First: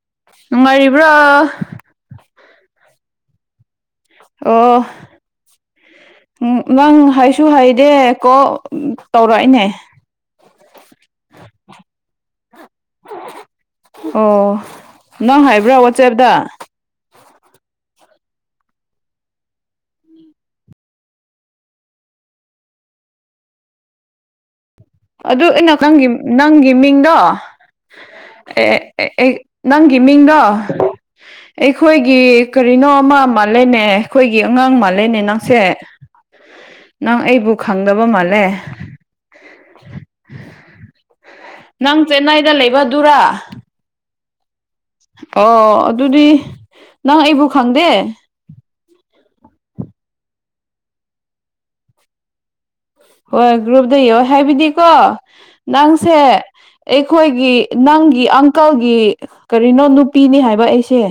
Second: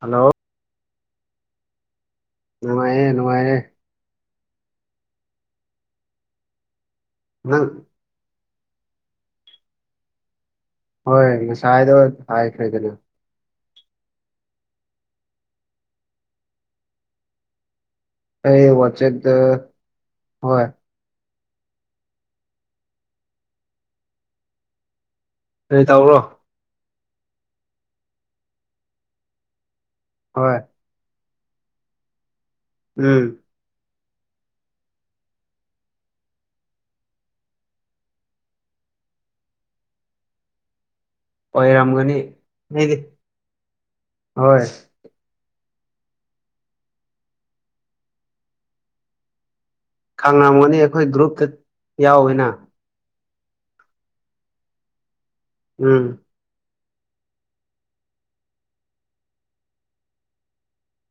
hello ꯅꯨꯡꯉꯥꯏꯔꯤꯕ꯭ꯔꯥ ꯅꯨꯡꯉꯥꯏꯦ ꯅꯨꯡꯉꯥꯏꯔꯦ ꯑꯣ ꯅꯪ ꯍꯥꯏꯁꯨ ꯅꯪ ꯍꯥꯏꯗꯦ ꯀꯣ ꯎ ꯇꯧꯔꯛꯏꯅꯦ ꯍꯣꯏ ꯉꯁꯥꯏꯗꯣ ꯍꯥꯏꯈ꯭ꯔꯦꯗꯅ ꯑꯣ ꯅꯪ ꯍꯥꯏꯕ꯭ꯔꯥ ꯋꯥꯆꯦꯞꯇ ꯑꯩ ꯋꯥ ꯎꯆꯦꯠ ꯍꯣꯏ ꯀꯔꯤ ꯑꯗꯨꯩꯅꯀꯪꯒꯤ ꯇꯧꯕ꯭ꯔꯣ ꯅꯪꯒꯤ ꯃꯤꯡꯗꯣ ꯑꯦ ꯅꯪꯒꯤ ꯃꯤꯡꯗꯣ ꯍꯣꯏ ꯑꯩꯈꯣꯏꯒꯤ ꯀꯔꯤꯅꯣ ꯑꯃ ꯎꯝ ꯃꯥꯜꯂꯦꯅꯦ ꯑꯩꯈꯣꯏꯒꯤ ꯑꯉꯥꯡ ꯃꯥꯜꯂꯦꯅꯦ ꯅꯪꯁꯦ ꯅꯪ ꯑꯩꯕꯨ ꯈꯪꯗꯕ ꯃꯥꯜꯂꯦ ꯅꯪ ꯑꯣꯏꯔꯝꯒꯅꯤ ꯆꯦꯟꯅꯥꯏꯗ ꯑꯩꯗꯤ ꯂꯩꯕꯗꯨꯔ ꯍꯣꯏ ꯑꯣ ꯑꯗꯨꯗꯤ ꯅꯪ ꯑꯩꯕꯨ ꯈꯪꯗꯦ ꯈꯥꯡꯅꯥꯃꯅꯤ ꯑꯩꯈꯣꯏ ꯒ꯭ꯔꯨꯞꯇ ꯌꯥꯎꯋꯦꯅ ꯍꯣꯏ ꯒ꯭ꯔꯨꯞꯗ ꯌꯣ ꯍꯥꯏꯕꯤꯗꯤꯀꯣ ꯎꯝ ꯅꯪꯁꯦ ꯑꯩꯈꯣꯏꯒꯤ ꯅꯪꯒꯤ ꯑꯪꯀꯜꯒꯤ ꯀꯔꯤꯅꯣ ꯅꯨꯄꯤꯅꯤ ꯍꯥꯏꯕ ꯑꯩꯁꯦ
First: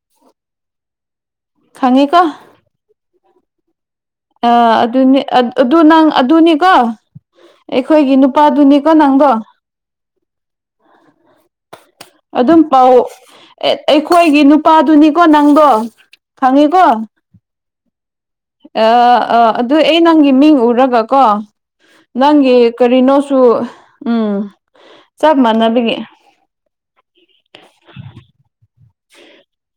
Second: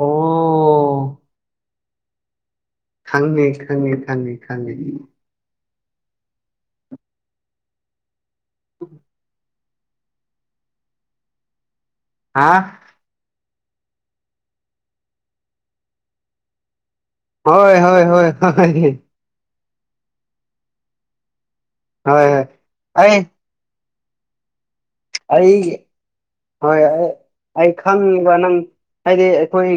ꯑꯣ ꯈꯪꯉꯤ ꯀꯣ ꯍꯪꯅꯤꯦ ꯍꯪꯉꯤ ꯑ ꯑꯗꯨꯅꯤ ꯑꯗꯨ ꯅꯪ ꯑꯗꯨꯅꯤꯀꯣ ꯑꯩꯈꯣꯏꯒꯤ ꯅꯨ ꯅꯨꯄꯥꯗꯨꯅꯤꯀꯣ ꯅꯪꯗꯣ ꯍꯥ ꯑꯗꯨꯝ ꯄꯥꯎ ꯑꯩꯈꯣꯏꯒꯤ ꯅꯨꯄꯥꯗꯨꯅꯤꯀꯣ ꯅꯪꯗꯣ ꯐꯪꯉꯤꯀꯣ ꯍꯣꯏ ꯍꯣꯏ ꯍꯣꯏ ꯍꯣꯏ ꯑ ꯍꯣꯏ ꯑꯥ ꯑꯗꯨ ꯑꯩ ꯅꯪꯒꯤ ꯃꯤꯡ ꯎꯔꯒ ꯀꯣ ꯍꯣꯏ ꯅꯪꯒꯤ ꯑꯩ ꯀꯔꯤꯅꯣꯁꯨ ꯎꯝ ꯆꯞ ꯑꯩ ꯃꯥꯟꯅꯕꯒꯤ ꯍꯣꯏ ꯑꯩ ꯈꯪꯉꯕ ꯅꯪ ꯍꯥꯏꯗꯤ ꯑꯩꯈꯣꯏ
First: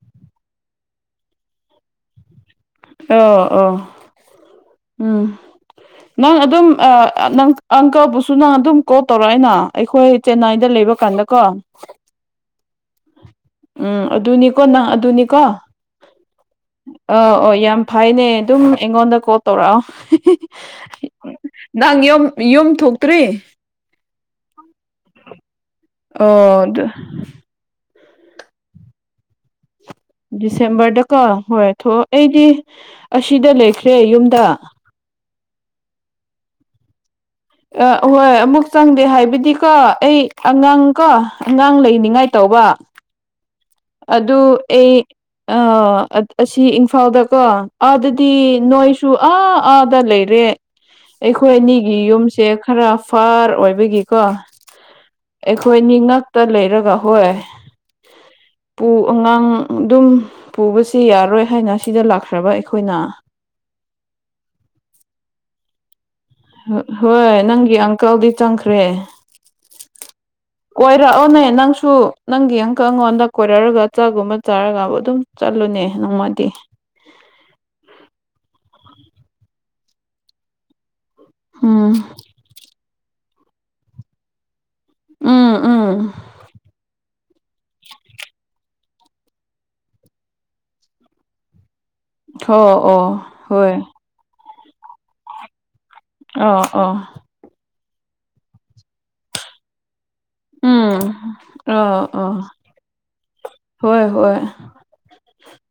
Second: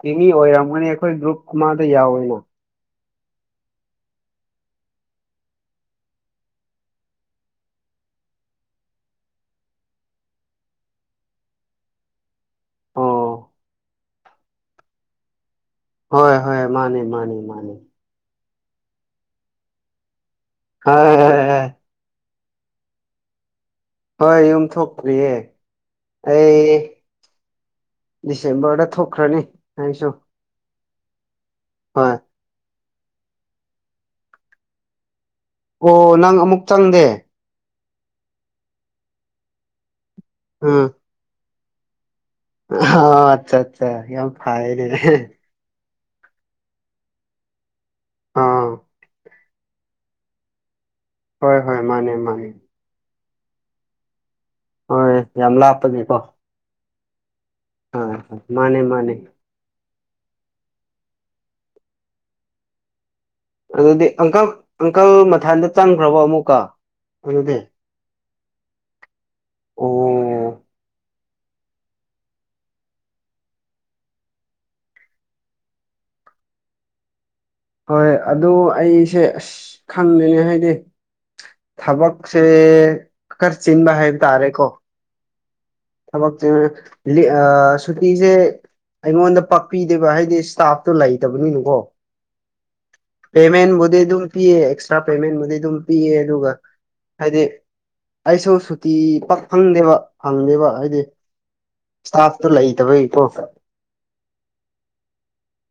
ꯊ ꯑꯣꯏꯔꯝ ꯃꯅꯤ ꯑꯩꯈꯣꯏ ꯭ꯔꯨꯞ ꯀ ꯃꯥꯥꯗ ꯌꯥꯣꯏꯅ ꯑ ꯑ ꯎꯝ ꯅꯪ ꯑꯗꯨꯝ ꯅꯪ ꯑꯪꯀꯕꯨꯁꯨ ꯅꯪ ꯑꯗꯨꯝ ꯀꯣꯜ ꯇꯧꯔꯛꯏꯅ ꯑꯩꯈꯣꯏ ꯆꯦꯟꯅꯥꯏꯗ ꯂꯩ [unintelligible] ꯀꯥꯟꯗ ꯀꯣ [inaudible] ꯑꯣ ꯎꯝ ꯑꯗꯨꯅꯤꯀꯣ ꯅꯪ ꯑꯗꯨꯅꯤꯀꯣ ꯍꯣꯏ ꯍꯣꯏ ꯃꯥꯅꯦ ꯃꯥꯅꯦ ꯑꯥ ꯑꯣ ꯃꯥꯅꯦ ꯌꯥꯝ ꯐꯩꯅꯦ ꯑꯗꯨꯝ ꯑꯩꯉꯣꯟꯗ ꯀꯣꯜ ꯇꯧꯔꯛꯑꯣ ꯅꯪ [unintelligible] ꯌꯨꯝ ꯌꯨꯝ ꯊꯣꯛꯇ꯭ꯔꯤ ꯍꯣꯏ ꯌꯨꯝ ꯊꯣꯛꯇ꯭ꯔꯤꯌꯦ ꯑꯣ ꯑꯩ ꯑꯗꯨ ꯗꯤꯁꯦꯝꯕꯔꯗ ꯊꯣꯛꯈ꯭ꯔꯅꯤ ꯍꯥꯏꯁꯨ ꯗꯤꯁꯦꯝꯕꯔꯗ ꯀꯣ ꯍꯣꯏ ꯊꯣꯛ ꯑꯩꯗꯤ ꯑꯁꯤꯗ ꯂꯩꯈ꯭ꯔꯦ ꯌꯨꯝꯗ ꯑꯣ ꯅꯪ ꯑꯃꯨꯛ ꯆꯪꯗꯦ ꯑ ꯍꯣꯏ ꯑꯃꯨꯛ ꯆꯪꯗꯦ ꯍꯥꯏꯕꯗꯤ ꯀꯣ ꯑꯩ ꯑꯉꯥꯡ ꯀꯣ ꯑꯉꯥꯡ ꯂꯩꯅꯤꯉꯥꯏ ꯑ ꯑꯠꯆꯥ ꯑꯠꯆꯥ ꯌꯥꯝ ꯑꯗꯨ ꯐꯅꯦ ꯑꯩ ꯑ ꯑꯁꯤ ꯏꯝꯐꯥꯜꯗꯀꯣ ꯑꯥꯗꯗꯤ ꯑꯥ ꯅꯣꯏꯁꯨ ꯑꯥ ꯑꯥꯗ ꯂꯩꯔꯦ ꯑꯩꯈꯣꯏ ꯍꯣꯏ ꯍꯣꯏ ꯑꯅꯤꯒꯤ ꯃꯥꯅꯦ ꯌꯨꯝꯁꯦ ꯃꯥꯅꯦ ꯈꯔ ꯐꯥꯔ ꯑꯣꯏꯕꯒꯤꯀꯣ ꯍꯣꯏ ꯌꯥꯝ ꯑꯩꯈꯣꯏꯅꯤ ꯉꯛꯇ ꯂꯩꯔꯒ ꯍꯣꯏ ꯍꯥ-ꯍ ꯄꯨ ꯑꯉꯥꯡ ꯗꯨꯝ ꯄꯨꯕꯁꯤ ꯌꯥꯔꯣꯏ ꯍꯥꯏꯅ ꯁꯤꯗ ꯂꯥꯛꯈ꯭ꯔꯕ ꯑꯩꯈꯣꯏꯅ ꯑꯗꯨꯗꯤ ꯑꯪꯀꯜ ꯑꯪꯀꯜ ꯃꯊꯥꯟꯗ ꯆꯪ ꯍꯣꯏ ꯅꯪꯒꯤ ꯑꯪꯀꯜꯗꯤ ꯆꯪꯈ꯭ꯔꯦ ꯑꯣ ꯀꯣꯢꯔꯛ ꯑꯧꯅꯦ ꯅꯪꯁꯨ ꯅꯪꯒꯤ ꯑꯪꯀꯜ ꯉꯣꯟꯗ ꯀꯣꯏꯔꯛꯔꯒ ꯆꯥꯛꯒꯨꯝꯕ ꯆꯥꯔꯒ ꯑꯗꯨꯝ ꯆꯠꯂꯨꯅꯦ ꯃꯥꯗꯤ ꯍꯣꯏ ꯑꯗꯨ ꯑꯩꯁꯦ ꯑꯁ ꯈꯪꯗꯦꯅꯦ ꯍꯥꯏꯗꯤ ꯎꯝ ꯊꯕꯛꯁꯦ ꯈꯔ ꯆꯤꯟꯕ ꯍꯥꯏꯕ ꯇꯥꯔꯦꯀꯣ ꯎꯝ ꯎꯝ ꯊꯕꯛꯇꯤ ꯂꯤ ꯑ ꯁꯨꯇꯤꯁꯦ ꯑꯩꯉꯣꯟꯗ ꯄꯥꯛꯄꯤꯗꯦꯕ ꯍꯥꯏꯗꯤ ꯁ꯭ꯇꯥꯐꯇꯣ ꯂꯩꯇꯕꯅꯤꯅꯀꯣ ꯍꯣ ꯑꯣ ꯍꯣꯏ ꯄꯦꯃꯦꯟꯕꯨꯗꯤ ꯗꯨꯝ ꯄꯤꯌꯦ ꯑꯦꯛꯁꯇ꯭ꯔꯥ ꯄꯦꯃꯦꯟꯕꯨꯗꯤ ꯑꯗꯨꯝ ꯄꯤꯌꯦ ꯑꯗꯨꯒ ꯑꯣ ꯑꯣ ꯍꯥꯏꯗꯤ ꯑꯩꯁꯨ ꯁꯨꯇꯤ ꯄꯛ ꯐꯪꯗꯦꯕ [unintelligible] ꯎꯝ ꯍꯥꯏꯗꯤ ꯑꯥ ꯑꯥ ꯏꯁ꯭ꯇꯥꯐꯇꯣ ꯂꯩꯇꯕꯩꯀꯣ [inaudible] ꯍꯣꯏ ꯍꯣꯏ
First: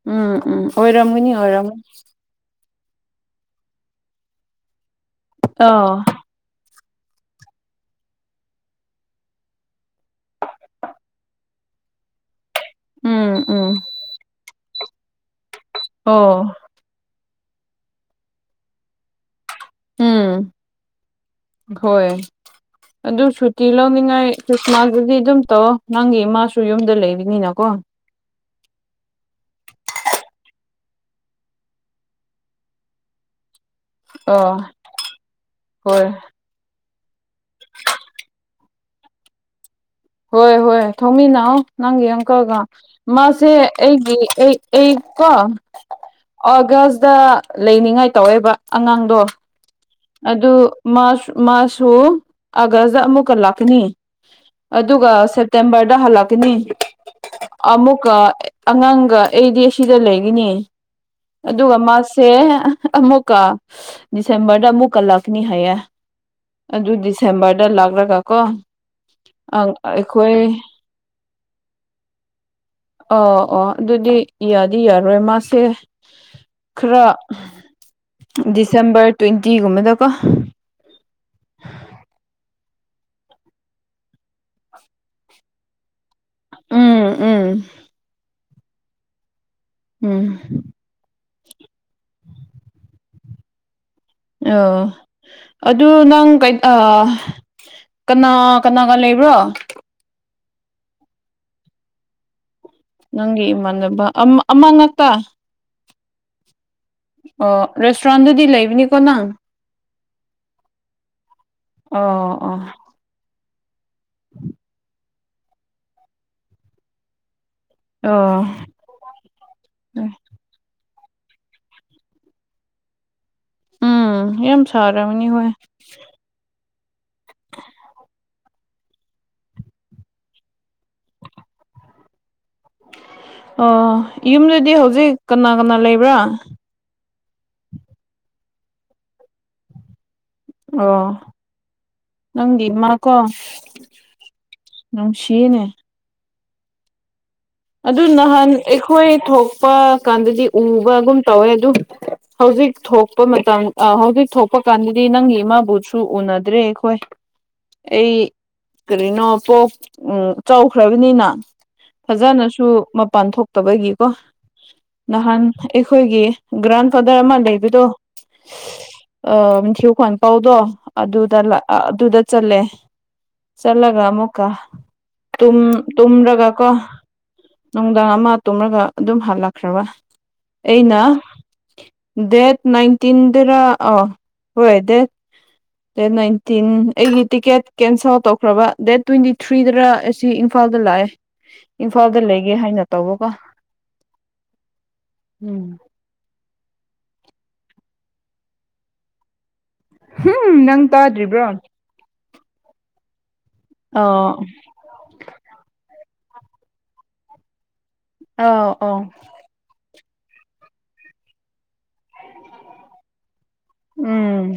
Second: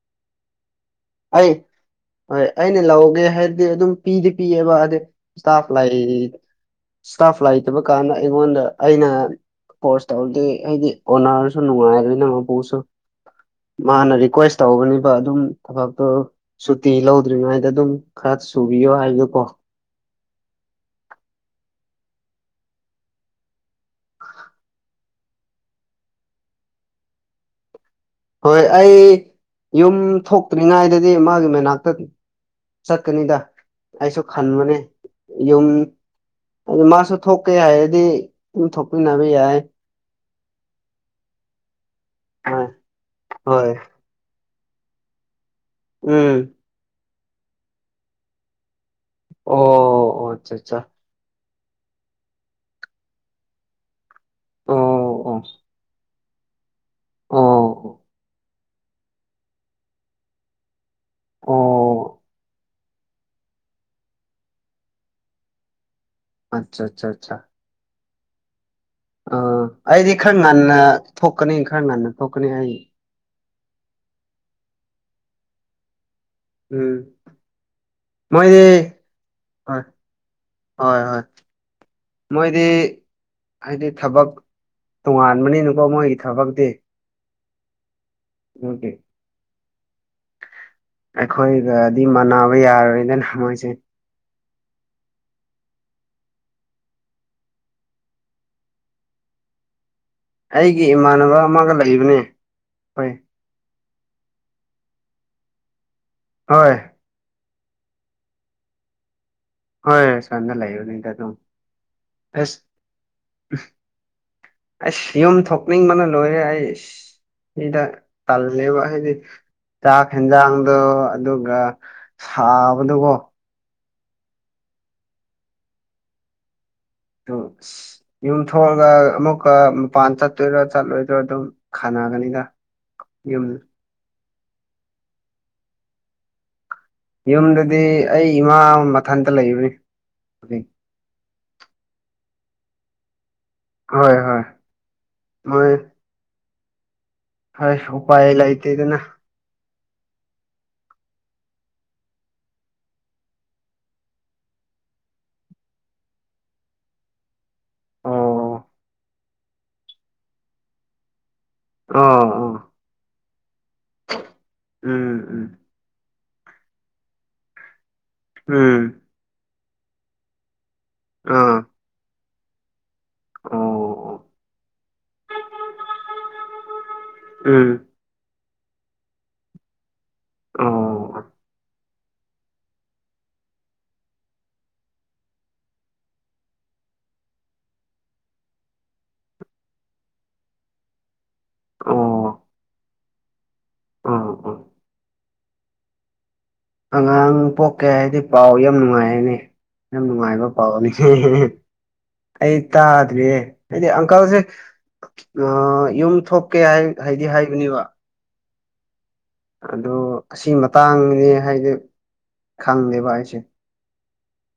ꯎꯝ ꯎꯝ ꯑꯣꯏꯔꯝꯉꯅꯤ ꯑꯣꯏꯔꯝꯉꯅꯤ ꯍꯣꯏ ꯑꯩꯅ ꯂꯧꯒꯦ ꯍꯥꯏꯔꯗꯤ ꯑꯗꯨꯝ ꯄꯤꯗꯤ ꯄꯤꯑꯦꯕ ꯑꯗꯤ ꯏꯁ꯭ꯇꯥꯐ ꯂꯩ ꯑꯥ ꯏꯁ꯭ꯇꯥꯐ ꯂꯩꯇꯕ ꯀꯥꯟꯗ ꯑꯩꯉꯣꯟꯗ ꯑꯩꯅ ꯀꯣꯔꯁ ꯇꯧꯗꯦ ꯍꯥꯏꯗꯤ ꯀꯣꯅꯔꯁꯨ ꯅꯨꯡꯉꯥꯏꯔꯃꯤꯅ ꯎꯝ ꯎꯝ [unintelligible] ꯃꯥꯅ ꯔꯤꯀ꯭ꯋꯦꯁ ꯇꯧꯕꯅꯤꯕ ꯑꯗꯨꯝ ꯊꯕꯛꯇꯣ ꯑꯣ ꯁꯨꯇꯤ ꯂꯧ ꯗ꯭ꯔꯤꯉꯥꯢꯗ ꯑꯗꯨꯝ ꯈꯔ ꯁꯨꯕꯤꯌꯣ ꯍꯥꯏꯕꯗꯀꯣ ꯎꯝ ꯍꯣꯏ ꯑꯗꯨ ꯁꯨꯇꯤ ꯂꯧꯅꯤꯡꯉꯥꯏ ꯈ꯭ꯔꯤꯁꯃꯥꯁꯕꯨꯀꯤ ꯑꯗꯨꯝ ꯇꯧꯑꯣ ꯅꯪꯒꯤ ꯏꯃꯥꯁꯨ ꯌꯨꯝꯗ ꯂꯩꯕꯅꯤꯅꯀꯣ ꯍꯣꯏ [unintelligible] ꯅꯥꯏꯗꯗꯤ ꯃꯥꯒꯤ ꯃꯅꯥꯛꯇ ꯆꯠꯀꯅꯤꯗ ꯑꯩꯁꯨ ꯑꯥ ꯈꯟꯕꯅꯦ ꯌꯨꯝ ꯍꯣꯏ ꯑꯗꯣ ꯃꯥꯁꯨ ꯊꯣꯛꯀꯦ ꯍꯥꯏꯑꯗꯤ ꯗꯨꯝ ꯊꯣꯛꯃꯤꯟꯅꯕ ꯌꯥꯏ ꯍꯣꯏ ꯍꯣꯏ ꯊꯣꯛꯃꯤꯟꯅꯥꯑꯧ ꯅꯪꯒꯤ ꯑꯪꯀꯜꯒ ꯍꯣꯏ ꯃꯥꯁꯦ ꯍꯣꯏ ꯑꯩꯒꯤ ꯑꯩ ꯑꯩ ꯀꯣ ꯎꯝ ꯑꯥꯒꯁꯗ ꯂꯩꯅꯤꯡꯉꯥꯏ ꯇꯧꯋꯦꯕ ꯑꯉꯥꯡꯗꯣ ꯑꯣ ꯑꯣ ꯑꯠꯆꯥ ꯑꯗꯨ ꯑꯠꯆꯥ ꯃꯥꯁ ꯃꯥꯁꯁꯨ ꯑꯥꯒꯁꯗ ꯑꯃꯨꯛꯀ ꯂꯥꯛꯀꯤꯅꯤ ꯑꯗꯨꯒ ꯑꯣ ꯑꯣ ꯁꯦꯞꯇꯦꯝꯕꯔꯗ ꯍꯜꯂꯛꯀꯤꯅꯤ ꯑꯣ ꯑꯃꯨꯛꯀ ꯑꯦ ꯑꯉꯥꯡꯒ ꯑꯩꯗꯤ ꯑꯁꯤꯗ ꯂꯩꯒꯤꯅꯤ ꯑꯗꯨꯒ ꯑꯣ ꯃꯥꯁꯦ ꯑꯃꯨꯛꯀꯥ ꯗꯤꯁꯦꯝꯕꯔꯗ ꯑꯃꯨꯛꯀ ꯂꯥꯛꯀꯅꯤ ꯍꯥꯏꯌꯦ ꯑꯠꯆꯥ ꯑꯗꯨ ꯗꯤꯁꯦꯝꯕꯔꯗ ꯂꯥꯛꯔꯒ ꯀꯣ ꯑ ꯑꯩꯗꯤ ꯈꯔ ꯑꯩꯈꯣꯏ ꯉꯟꯅ ꯊꯣꯛꯀꯅꯤ ꯈꯔ ꯉꯟꯅ ꯊꯣꯛꯀꯅꯤ ꯑꯩ ꯑꯣ ꯑꯣ ꯑꯗꯨꯗꯤ ꯌꯥꯗꯤ ꯌꯥꯔꯣꯏ ꯃꯥꯁꯦ ꯎꯝ ꯈꯔ ꯃꯣꯏꯗꯤ ꯗꯤꯁꯦꯝꯕꯔ ꯍꯣꯏ ꯇ꯭ꯋꯦꯟꯇꯤꯒꯨꯝꯕꯗꯀꯣ ꯍꯣꯏ ꯍꯣꯏ ꯃꯣꯏꯗꯤ ꯍꯥꯏꯗꯤ ꯊꯕꯛ ꯇꯣꯉꯥꯟꯕꯅꯤꯅꯀꯣ ꯃꯣꯏꯒꯤ ꯊꯕꯛꯇꯤ ꯎꯝ ꯎꯝ ꯗꯨꯇꯤ ꯎꯝ ꯑꯩꯈꯣꯏꯒꯗꯤ ꯃꯥꯟꯅꯕ ꯌꯥꯔꯣꯏꯗꯅ ꯃꯣꯏꯁꯦ ꯑ ꯑꯗꯨ ꯅꯪ ꯀꯩꯠ ꯑ ꯀꯅꯥ ꯀꯅꯥꯒ ꯂꯩꯕ꯭ꯔꯣ ꯑꯩꯒꯤ ꯏꯃꯥꯟꯅꯕ ꯑꯃꯒ ꯂꯩꯕꯅꯦ ꯍꯣꯏ ꯅꯪꯒꯤ ꯏꯃꯥꯟꯅꯕ ꯑꯃ ꯑꯃ ꯉꯥꯛꯇ ꯍꯣꯏ ꯑꯣ ꯔꯦꯁꯇ꯭ꯔꯣꯟꯗꯗꯤ ꯂꯩꯕꯅꯦꯀꯣ ꯅꯪ ꯍꯣꯏ ꯁꯥꯔꯅ ꯂꯩꯕꯅꯤ [unintelligible] ꯑꯣ ꯑꯣ ꯎ ꯎꯝ ꯌꯨꯝ ꯊꯣꯛꯅꯤꯡꯕꯅ ꯂꯣꯏꯔꯦ ꯑꯩꯁ ꯁꯤꯗ ꯑꯣ ꯇꯜꯂꯦꯕ ꯍꯥꯏꯗꯤ ꯆꯥꯛ ꯍꯦꯟꯖꯥꯡꯗ ꯑꯗꯨꯒ ꯁꯥꯕꯗꯨꯀꯣ ꯎꯝ ꯌꯥꯝꯦꯝ ꯁꯔꯅꯤ ꯑꯣꯏꯣꯏ ꯑ ꯌꯨꯝ ꯊꯣꯛꯂꯒ ꯑꯃꯨꯛꯀ ꯃꯄꯥꯟ ꯆꯠꯇꯣꯏꯗ ꯆꯠꯂꯣꯏꯗꯔꯥ ꯑꯗꯨꯝ ꯈꯥꯅ ꯃꯥꯒꯅꯤꯒ ꯑꯣ ꯌꯨꯝꯗꯨꯗꯤ ꯍꯧꯖꯤꯛ ꯀꯅꯥ ꯀꯅꯥ ꯂꯩꯕ꯭ꯔꯥ ꯌꯨꯝꯗꯗꯤ ꯑꯩ ꯏꯃꯥ ꯃꯊꯟꯇ ꯂꯩꯕꯅꯤ ꯍꯧꯖꯤꯛ ꯑꯣ ꯅꯪ ꯗꯤꯃꯀꯣ ꯍꯣꯏ ꯍꯣꯏ ꯃꯣꯏ ꯍꯣꯏ ꯑꯗꯨ ꯎꯄꯥꯏ ꯅꯍꯥꯟ ꯂꯩꯇꯦꯗꯅ ꯑꯩꯈꯣꯏ ꯊꯣꯛꯄ ꯀꯥꯟꯗꯗꯤ ꯎꯕꯒꯨꯝ ꯇꯧꯋꯦ ꯑꯗꯨꯝ ꯍꯧꯖꯤꯛ ꯊꯣꯛꯄ ꯃꯇꯝ ꯍꯧꯖꯤꯛ ꯊꯣꯛꯄ ꯀꯥꯟꯗꯗꯤ ꯅꯪꯒꯤ ꯏꯃꯥꯕꯨꯁꯨ ꯎꯅꯗ꯭ꯔꯦ ꯑꯩꯈꯣꯏ ꯑꯩ ꯑꯣ ꯀꯔꯤꯅꯣ ꯄꯣꯛ ꯎ ꯆꯥꯎꯈ꯭ꯔꯕꯅꯤꯅ ꯑꯣ ꯑꯣ ꯁꯨ ꯃꯄꯥꯟ ꯊꯣꯛꯇꯕꯒꯤꯀꯣ ꯎꯝ ꯅꯍꯥꯟ ꯎꯝ ꯑꯩꯈꯣꯏꯒꯤ ꯭ꯔꯥꯟ ꯐꯥꯗꯔ ꯑꯃꯃ ꯂꯩꯕꯤꯗꯣ ꯎꯝ ꯈꯣꯟ ꯀꯧꯗꯣ ꯑꯗꯨꯗ ꯑꯥ ꯑꯗꯨꯗ ꯆꯠꯂꯦ ꯑꯣ ꯆꯠꯂꯒ ꯑꯃꯨꯛꯀ ꯇꯨꯝꯔꯒ ꯀꯣ ꯎꯝ ꯅꯨꯡꯗꯥꯡ ꯑꯃ ꯇꯨꯝꯂꯒ ꯑꯗꯨꯝ ꯍꯜꯂꯛꯈ꯭ꯔꯕ ꯑꯩꯅ ꯑꯣ ꯗꯦꯠ ꯅꯥꯏꯟꯇꯤꯟ ꯑ ꯍꯣꯏ ꯗꯦꯠ ꯗꯦꯠ ꯅꯥꯏꯟꯇꯤꯟ ꯑꯩꯒꯤ ꯇꯤꯀꯦꯠ ꯀꯦꯟꯁꯦꯜ ꯇꯧꯈ꯭ꯔꯕ ꯗꯦꯠ ꯇ꯭ꯋꯦꯟꯇꯤ ꯊ꯭ꯔꯤꯗꯔ ꯑꯁꯤꯝꯐꯥꯜ ꯐꯗ ꯂꯑ ꯑ ꯏꯝꯐꯥꯗ ꯂꯩꯒꯦ ꯍꯥꯏꯅ ꯇꯧꯕꯒ ꯑꯣ ꯑꯣ ꯎꯝ ꯑꯉꯥꯡ ꯄꯣꯛꯀꯦ ꯍꯥꯏꯗꯤ ꯄꯥꯎ ꯌꯥꯝ ꯅꯨꯡꯉꯥꯏꯔꯅꯤ ꯌꯥꯝ ꯅꯨꯡꯉꯥꯏꯕ ꯎꯝ ꯅꯪ ꯄꯋꯥꯅꯤꯦ ꯇꯥꯗ꯭ꯔꯤꯕ꯭ꯔꯣ ꯑꯩ ꯇꯥꯗ꯭꯭ꯔꯔꯤꯦ ꯍꯥꯏꯗꯤ ꯑꯣ ꯑꯪꯀꯜꯁꯦ ꯌꯨꯝ ꯊꯣꯛꯀꯦ ꯍꯥꯏ ꯍꯥꯏꯗꯤ ꯍꯥꯏꯕꯅꯦꯕ ꯑ ꯑ ꯑꯣ ꯑꯁꯤ ꯃꯇꯥꯡꯅꯦ ꯍꯥꯏꯗꯤ ꯈꯪꯉꯦꯕ ꯑꯩꯁꯦ ꯎꯝ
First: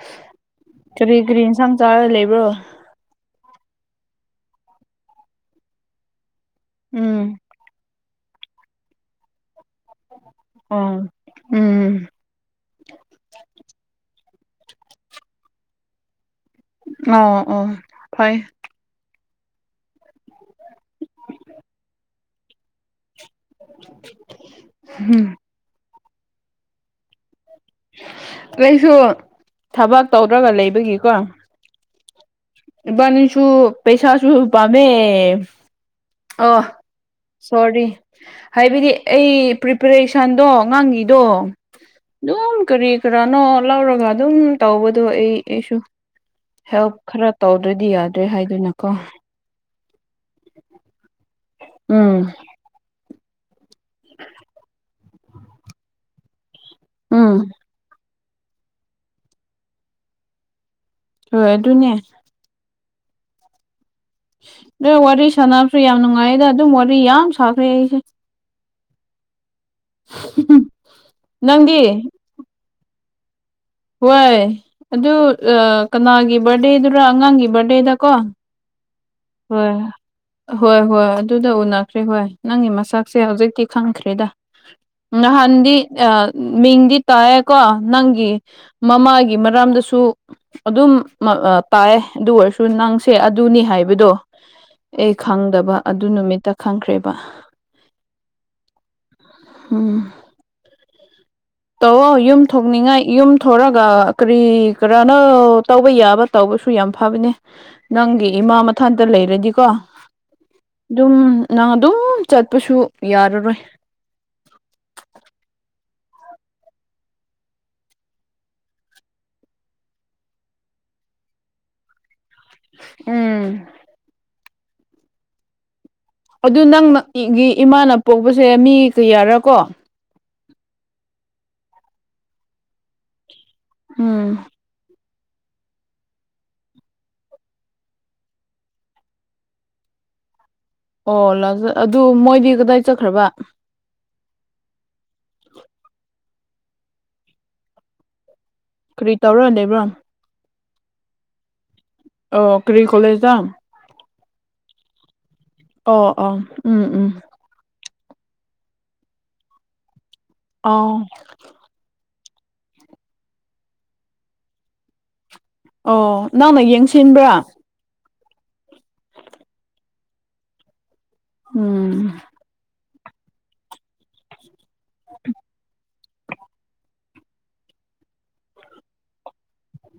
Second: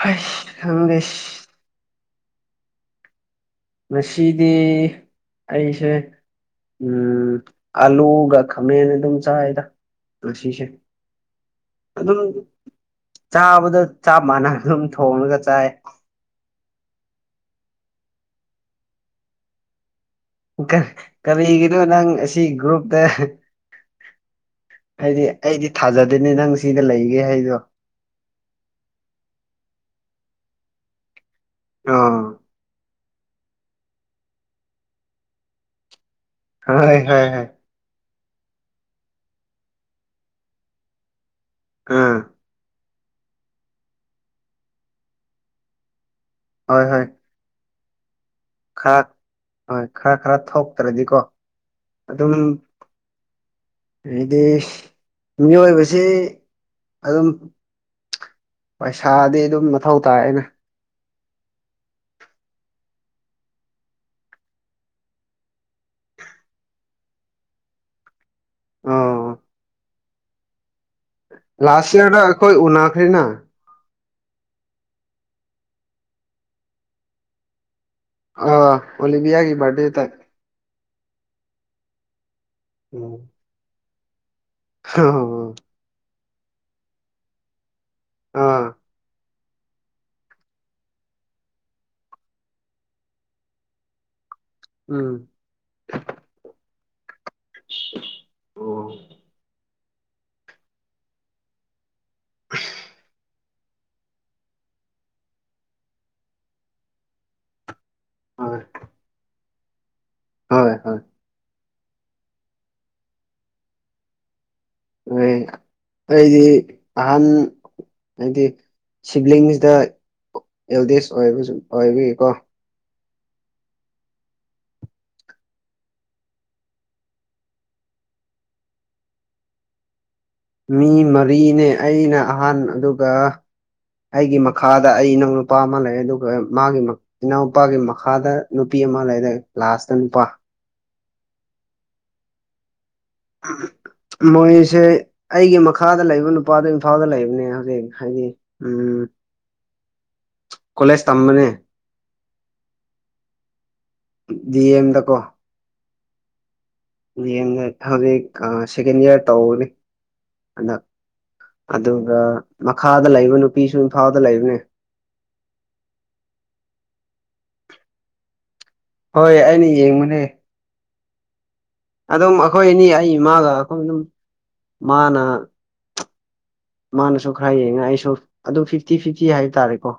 ꯍꯩꯁ ꯈꯪꯗꯦ ꯀꯔꯤ ꯀꯔꯤ ꯌꯦꯟꯁꯥꯡ ꯆꯥꯔ ꯂꯩꯕ꯭ꯔꯣ ꯉꯁꯤꯗꯤ ꯑꯩꯁꯦ ꯎꯝ ꯑꯂꯨꯒ ꯈꯥꯃꯦꯅ ꯑꯗꯨꯝ ꯆꯥꯏꯗ ꯉꯁꯤꯁꯦ ꯑꯣ ꯎꯝ ꯑꯗꯨꯝ ꯆꯥꯕꯗ ꯆꯞ ꯃꯥꯟꯅ ꯑꯗꯨꯝ ꯊꯣꯡꯉꯒ ꯆꯥꯏ ꯑꫭ ꯎꯝ ꯐꯩ ꯀꯔꯤꯒꯤꯅꯣ ꯅꯪ ꯑꯁꯤ ꯒ꯭ꯔꯨꯞꯇ ꯍꯥꯏꯗꯤ ꯑꯩꯗꯤ ꯊꯥꯖꯗꯦꯅꯦ ꯅꯪ ꯁꯤꯗ ꯂꯩꯒꯦ ꯍꯥꯏꯗꯣ ꯑꯩꯁꯨ ꯊꯕꯛ ꯇꯧꯗꯧꯕ ꯂꯩꯕꯒꯤꯀꯣ ꯑꫭ ꯏꯕꯥꯅꯤꯁꯨꯨ ꯄꯩꯁꯥꯁꯨ ꯄꯥꯝꯃꯦ ꯑꯣ ꯍꯣꯏ ꯍꯣꯏ ꯍꯣꯏ ꯁꯣꯔꯤ ꯍꯥꯏꯕꯗꯤ ꯑꯩ ꯄ꯭ꯔꯤꯄꯔꯦꯁꯟꯗꯣꯉꯥꯡꯒꯤꯗꯣ ꯑꯥ ꯑꯗꯨꯝ ꯀꯔꯤ ꯀꯅꯅꯣ ꯂꯧꯔꯒ ꯑꯗꯨꯝ ꯇꯧꯕꯗꯣ ꯑꯩ ꯑꯩꯁꯨ ꯍꯣꯏ ꯍꯦꯜꯞ ꯍꯣꯏ ꯈꯔ ꯇꯧ ꯑꯗꯨꯗꯤ ꯌꯥꯗ꯭ꯔꯦ ꯍꯥꯏꯗꯨꯅ ꯀꯣ ꯈꯔ ꯍꯣꯏ ꯈꯔ ꯈꯔ ꯊꯣꯛꯇ꯭ꯔꯗꯤꯀꯣ ꯎꯝ ꯑꯗꯨꯝ ꯍꯥꯏꯗꯤ ꯃꯤꯑꯣꯏꯕꯁꯤ ꯑꯗꯨꯝ ꯎꯝ ꯄꯩꯁꯥꯗꯤ ꯑꯗꯨꯝ ꯃꯊꯧ ꯇꯥꯏꯌ‌ꯦꯅ‌ꯦ ꯍꯣꯏ ꯑꯗꯨꯅꯦ ꯅꯣꯏ ꯋꯥꯔꯤ ꯁꯥꯟꯅꯕꯁꯨ ꯌꯥꯝ ꯅꯨꯡꯉꯥꯏꯗ ꯑꯗꯨꯝ ꯋꯥꯔꯤ ꯌꯥꯝ ꯁꯥꯈ꯭ꯔꯦ ꯑꯩꯁꯦ ꯑꫭ ꯎ [unintelligible] ꯂꯥꯁ ꯏꯌꯥꯔꯗ ꯑꯩꯈꯣꯏ ꯎꯈꯔꯤꯅ ꯍꯣꯏ ꯑꯗꯨ ꯀꯅꯥꯒꯤ ꯕꯥꯔꯗꯦꯗꯨꯔ ꯑꯉꯥꯡꯒꯤ ꯕꯥꯔꯗꯦꯗ ꯀꯣ ꯑ ꯑꯣꯂꯤꯕꯤꯌꯥꯒꯤ ꯍꯣꯏ ꯕꯔꯗꯦ ꯇꯥꯏ ꯍꯣꯏ ꯍꯣꯏ ꯑꯗꯨꯗ ꯎꯅꯈ꯭ꯔꯦ ꯍꯣꯏ ꯅꯪꯒꯤ ꯃꯁꯥꯛꯁꯦ ꯎꯝ ꯍꯧꯖꯤꯛꯇꯤ ꯈꯪꯈ꯭ꯔꯦꯗ ꯅꯍꯥꯟꯗꯤ ꯃꯤꯡꯗꯤ ꯇꯥꯏꯀꯣ ꯅꯪꯒꯤ ꯑꯥ ꯃꯃꯥꯒꯤ ꯒꯤ ꯃꯔꯥꯝꯗꯁꯨ ꯑꯗꯨꯝ ꯇꯥꯏꯑ ꯑꯗꯨ ꯑꯣꯏꯔꯁꯨ ꯅꯪꯁꯦ ꯑꯗꯨꯅꯤ ꯍꯥꯏꯕꯗꯣ ꯑꯩ ꯎꯝ ꯈꯪꯗꯕ ꯑꯗꯨ ꯅꯨꯃꯤꯠꯇ ꯈꯪꯈ꯭ꯔꯦꯕ ꯑꯣ ꯎꯝ ꯇꯧꯑꯣ ꯌꯨꯝ ꯊꯣꯛꯅꯤꯡꯉꯥꯏ ꯌꯨꯝ ꯊꯣꯔꯒ ꯀꯔꯤ ꯀꯔꯥꯅ ꯇꯧꯕ ꯌꯥꯕ ꯇꯧꯕꯁꯨ ꯌꯥꯝ ꯐꯕꯅꯦ ꯅꯪꯒꯤ ꯏꯃꯥ ꯍꯣꯏ ꯃꯊꯟꯇ ꯂꯩꯔꯗꯤꯀꯣ ꯍꯣꯏ ꯍꯣꯏ ꯑꯗꯨꯝ ꯅꯪ ꯑꯗꯨꯝ ꯆꯠꯄꯁꯨ ꯌꯥꯔꯔꯣꯏ ꯍ ꯑꯩꯗꯤ ꯑꯍꯟ ꯍꯥꯏꯗꯤ ꯁꯤꯕ꯭ꯂꯤꯡꯁꯤꯗ ꯑꯦꯜꯗꯦꯖ ꯑꯣꯏꯕꯁꯨ ꯑꯣꯏꯕꯒꯤꯀꯣ ꯎꯝ ꯑꯗꯨ ꯅꯪꯅ ꯏꯃꯥꯅ ꯄꯣꯛꯄꯁꯦ ꯃꯤ ꯀꯌꯥꯔꯀꯣ ꯃꯤ ꯃꯔꯤꯅꯦ ꯑꯩꯅ ꯑꯍꯥꯟ ꯑꯗꯨꯒ ꯎꯝ ꯑꯩꯒꯤ ꯃꯈꯥꯗ ꯑꯩꯅ ꯅꯨꯄꯥ ꯑꯃ ꯂꯩꯌ‌ꯦ ꯑꯗꯨꯒ ꯃꯥꯒꯤ ꯏꯅꯥꯎꯄꯥꯒꯤ ꯃꯈꯥꯗ ꯅꯨꯄꯤ ꯑꯃ ꯂꯩꯌ‌ꯦ ꯂꯥꯁꯇ ꯅꯨꯄꯥ ꯑꯣ ꯂꯥꯛ ꯑꯗꯨ ꯃꯣꯏꯗꯤ ꯀꯗꯥꯏ ꯆꯠꯈ꯭ꯔꯕ ꯃꯣꯏꯁꯦ ꯑꯩꯒꯤ ꯃꯈꯥꯗ ꯂꯩꯕ ꯅꯨꯞ ꯅꯨꯄꯥꯗꯣ ꯏꯝꯐꯥꯜꯗ ꯂꯩꯕꯅꯦ ꯍꯧꯖꯤꯛ ꯍꯥꯏꯗꯤ ꯎꯝ ꯀꯔꯤ ꯇꯧꯔꯥ ꯂꯩꯕ꯭ꯔꯣꯥ ꯀꯣꯂꯦꯖ ꯇꯝꯕꯅꯦ ꯑꯣ ꯀꯔꯤ ꯀꫭꯂ‌ꯦꯖ ꯇꯥ ꯗꯤꯑꯝꯗ ꯀꫭ ꯑꯣ ꯑꫭ ꯌꯦꯡꯉꯥ ꯍꯧꯖꯤꯛ ꯑꯥ ꯁꯦꯀꯦꯟ ꯏꯌꯥꯔ ꯇꯧꯕꯅꯤ ꯑꯗ ꯑꯣ ꯑꯗꯨ ꯑ ꯃꯈꯥꯗ ꯂꯩꯕ ꯅꯨꯄꯤꯁꯨ ꯏꯝꯐꯥꯗ ꯂꯩꯕꯅꯦ ꯑꯣ ꯅꯪꯅ ꯌꯦꯡꯁꯤꯟꯕ꯭ꯔꯥ ꯍꯣꯏ ꯑꯩꯅ ꯌꯦꯡꯕꯅꯦ ꯎꯝ ꯑꯗꯨꯝ ꯑꯩꯈꯣꯏ ꯑꯅꯤ ꯑꯩ ꯏꯃꯥꯒ ꯑꯩꯈꯣꯏ ꯑꯗꯨꯝ ꯃꯥꯅ ꯃꯥꯅꯁꯨ ꯈꯔ ꯌꯦꯡꯉ ꯑꯩꯁꯨ ꯑꯗꯨ ꯐꯤꯐꯇꯤ ꯐꯤꯐꯇꯤ ꯍꯥꯏ ꯇꯥꯔꯦꯀꯣ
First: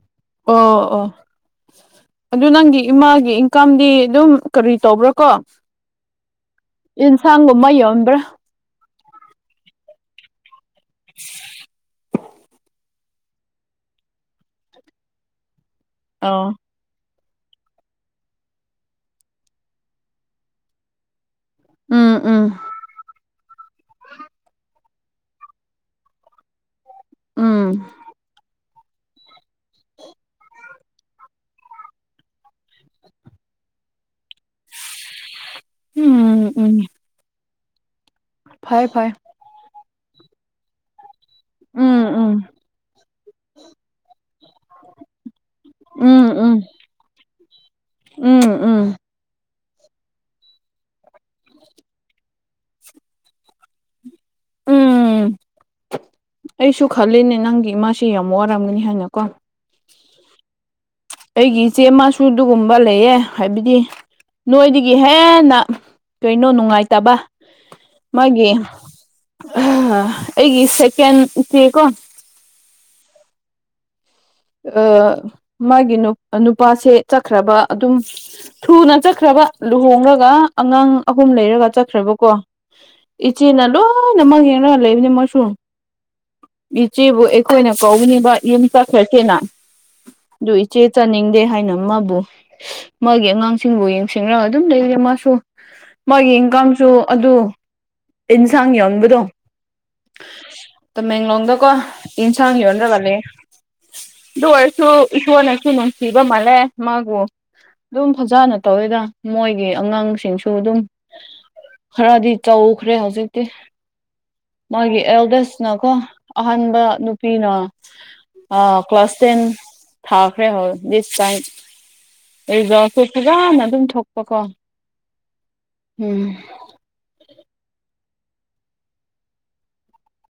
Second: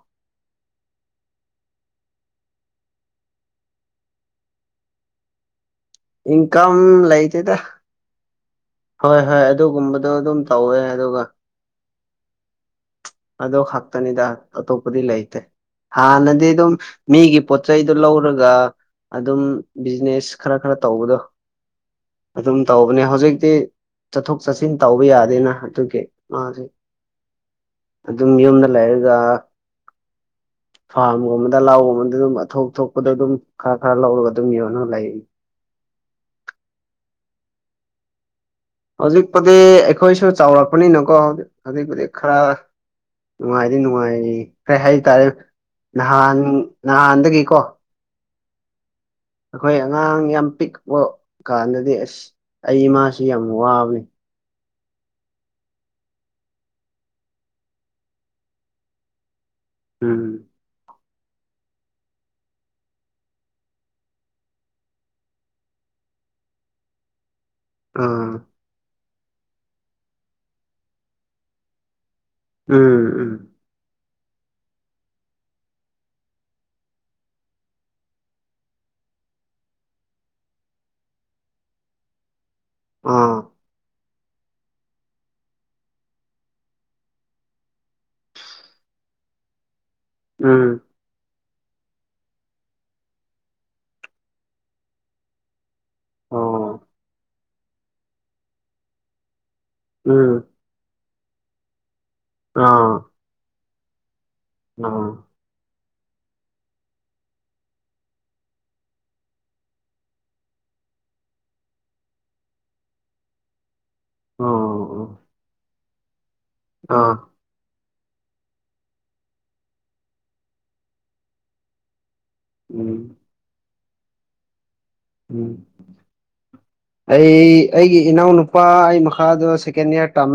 ꯑꯣ ꯑꯣ ꯑꯗꯨ ꯅꯪꯒꯤ ꯏꯃꯥꯒꯤ ꯏꯟꯀꯥꯝꯗꯤ ꯑꯗꯨꯝ ꯀꯔꯤ ꯇꯧꯕ꯭ꯔꯥ ꯀꯣ ꯏꯟꯀꯝ ꯏꯟ ꯁꯒꯣ ꯂꯩꯇꯦꯗ ꯃꯌꯥ ꯑꯣꯟꯕ꯭ꯔꯥ ꯍꯣꯏ ꯍꯣꯏ ꯑꯗꯨꯒꯨꯝꯕꯗꯣ ꯑꯗꯨꯝ ꯇꯧꯋꯦ ꯑꯗꯨꯒ ꯑꯗꯣ ꯈꯥꯛꯛꯇꯅꯤꯗ ꯑꯇꯣꯞꯄꯗꯤ ꯂꯩꯇꯦ ꯍꯥꯟꯅꯗꯤ ꯑꯣ ꯑꯗꯨꯝ ꯃꯤꯒꯤ ꯄꯣꯠ ꯆꯩꯗꯨ ꯂꯧꯔꯒ ꯑꯗꯨꯝ ꯕꯤꯖꯤꯅꯦꯁ ꯈꯔ ꯈꯔ ꯇꯧꯕꯗꯣ ꯎꯝ ꯎꯝ ꯑꯗꯨꯝ ꯇꯧꯕꯅꯦ ꯍꯧꯖꯤꯛꯇꯤ ꯆꯠꯊꯣꯛ ꯆꯠꯁꯤꯟ ꯇꯧꯕ ꯌꯥꯗꯦꯅ ꯑꯗꯨꯒꯤ ꯃꯥꯁ ꯎꯝ ꯑꯗꯨꯝ ꯌꯨꯝꯗ ꯂꯩꯑꯒ ꯐꯥꯔꯝꯒꯨꯝꯕꯗ ꯂꯥꯎꯒꯨꯝꯕꯗ ꯑꯗꯨꯝ ꯑꯊꯣꯞ ꯑ ꯊꯣꯛꯄꯗ ꯑꯗꯨꯝ ꯈꯔ ꯈꯔ ꯂꯧꯔꯒ ꯑꯗꯨꯝ ꯌꯣꯟꯅ ꯂꯩ ꯎꯝ ꯎꯝ ꯐꯩ ꯐꯩ ꯍꯧꯖꯤꯛꯄꯨꯗꯤ ꯑꯩꯈꯣꯏꯁꯨ ꯆꯥꯎꯔꯛꯄꯅꯤꯅꯀꯣ ꯍꯧꯖꯤꯛꯄꯗꯤ ꯎꯝ ꯎꯝ ꯈꯔ ꯎ ꯑꯗꯨ ꯅꯨꯡꯉꯥꯏꯌꯦ ꯀꯩ ꯍꯥꯏꯇꯥꯔꯦ ꯎꯝ ꯅꯍꯥꯟ ꯎꯝ ꯅꯍꯥꯟꯗꯒꯤꯀꯣ ꯎꯝ ꯎꯝ ꯑꯩꯈꯣꯏ ꯑꯉꯥꯡ ꯌꯥꯝ ꯄꯤꯛꯄ ꯀꯥꯟꯗꯗꯤ ꯑꯁ ꯑꯩ ꯏꯃꯥꯁꯤ ꯌꯥꯝ ꯋꯥꯕꯅꯤ ꯎꯝ ꯑꯩꯁꯨ ꯈꯜꯂꯤꯅꯦ ꯅꯪꯒꯤ ꯏꯃꯥꯥꯁꯦ ꯌꯥꯝ ꯋꯥꯔꯝꯒꯅꯤ ꯍꯥꯏꯅꯀꯣ ꯎꯝ ꯑꯩꯒꯤ ꯏꯆꯦ ꯃꯁꯨ ꯑꯗꯨꯒꯨꯝꯕ ꯂꯩꯌꯦ ꯍꯥꯏꯕꯗꯤ ꯅꯣꯏꯗꯒꯤ ꯍꯦꯟꯅ ꯀꯩꯅꯣ ꯅꯨꯡꯉꯥꯏꯇꯕ ꯑꯥ ꯃꯥꯒꯤꯦ ꯑ ꯑꯩꯒꯤ ꯁꯦꯀꯦꯟ ꯏ ꯆꯦꯀꯣ ꯎꯝ ꯎꯝ ꯃꯥꯒꯤ ꯅꯨꯄꯥꯁꯦ ꯆꯠꯈ꯭ꯔꯕ ꯑꯗꯨꯝ ꯊꯨꯅ ꯆꯠꯈ꯭ꯔꯕ ꯂꯨꯍꯣꯡꯔꯒ ꯑꯉꯥꯡ ꯑꯍꯨꯝ ꯂꯩꯔꯒ ꯆꯠꯈ꯭ꯔꯦꯕꯀꯣ ꯑꯥ ꯏꯆꯦꯗꯣ ꯍꯣꯏ ꯅꯃꯛ ꯌꯦꯡꯅ ꯂꯩꯕꯅꯤ ꯃꯣꯏꯁꯨ ꯏꯆꯦꯕꯨ ꯑꯩꯈꯣꯏꯅ ꯀꯧꯅꯤꯡꯕ ꯌꯨꯝ ꯆꯈ ꯦ ꯑꯗꯨ ꯎꯝ ꯏꯆꯦ ꯆꯥꯅꯤꯡꯗꯦ ꯍꯥꯏ ꯑꯩꯅ ꯃꯥꯕꯨ ꯃꯥꯒꯤ ꯑꯉꯥꯡꯁꯤꯡꯕꯨ ꯌꯦꯡꯁꯤꯟꯔꯒ ꯑꯗꯨꯝ ꯂꯩꯔꯦ ꯃꯥꯁꯨ ꯃꯥꯒꯤ ꯑꯣ ꯏꯟꯀꯝꯁꯨ ꯑꯗꯨ ꯑꯦꯟꯁꯥꯡ ꯌꯎꯕꯗꯣ ꯎꯝ ꯇꯃꯦꯡꯂꯣꯡꯗꯀꯣ ꯌꯦꯟꯁꯥꯡ ꯑꯥ ꯌꯣꯟꯗ꯭ꯔꯒꯂ ꯑꯗꯨ ꯑꯣꯏꯔꯁꯨ ꯑꯥ ꯏꯁꯣꯔꯅꯁꯨ ꯅꯨꯡꯁꯤꯕ ꯃꯥꯜꯂꯦ ꯃꯥꯕꯨ ꯑꯗꯨꯝ ꯐꯖꯅ ꯇꯧꯋꯤꯗ ꯃꯣꯏꯒꯤ ꯑꯉꯥꯡꯁꯤꯡꯁꯨ ꯑꯗꯨꯝ ꯍꯔꯗꯤ ꯆꯧ ꯎꯈ꯭ꯔꯦ ꯍꯧꯖꯤꯛꯇꯤ ꯃꯥꯒꯤ ꯑꯣ ꯑꯦꯜꯗꯦꯁꯅꯀꯣ ꯑꯍꯥꯟꯕ ꯑꯥ ꯅꯨꯄꯤꯅ ꯑ ꯀ꯭ꯂꯥꯁ ꯇꯦꯟ ꯊꯥꯈ꯭ꯔꯦ ꯍ ꯗꯤꯁ ꯇꯥꯏꯝ ꯑꯩꯗꯣꯁꯨ ꯎꯝ ꯐꯖꯅ ꯑꯗꯨꯝ ꯊꯣꯛꯄ ꯀꯣ ꯝ ꯑꯩ ꯑꯩꯒꯤ ꯏꯅꯥꯎ ꯅꯨꯄꯥ ꯑꯩ ꯃꯈꯥꯗꯣ ꯁꯦꯀꯦꯟ ꯏꯌꯥꯔ ꯇꯝꯃꯦ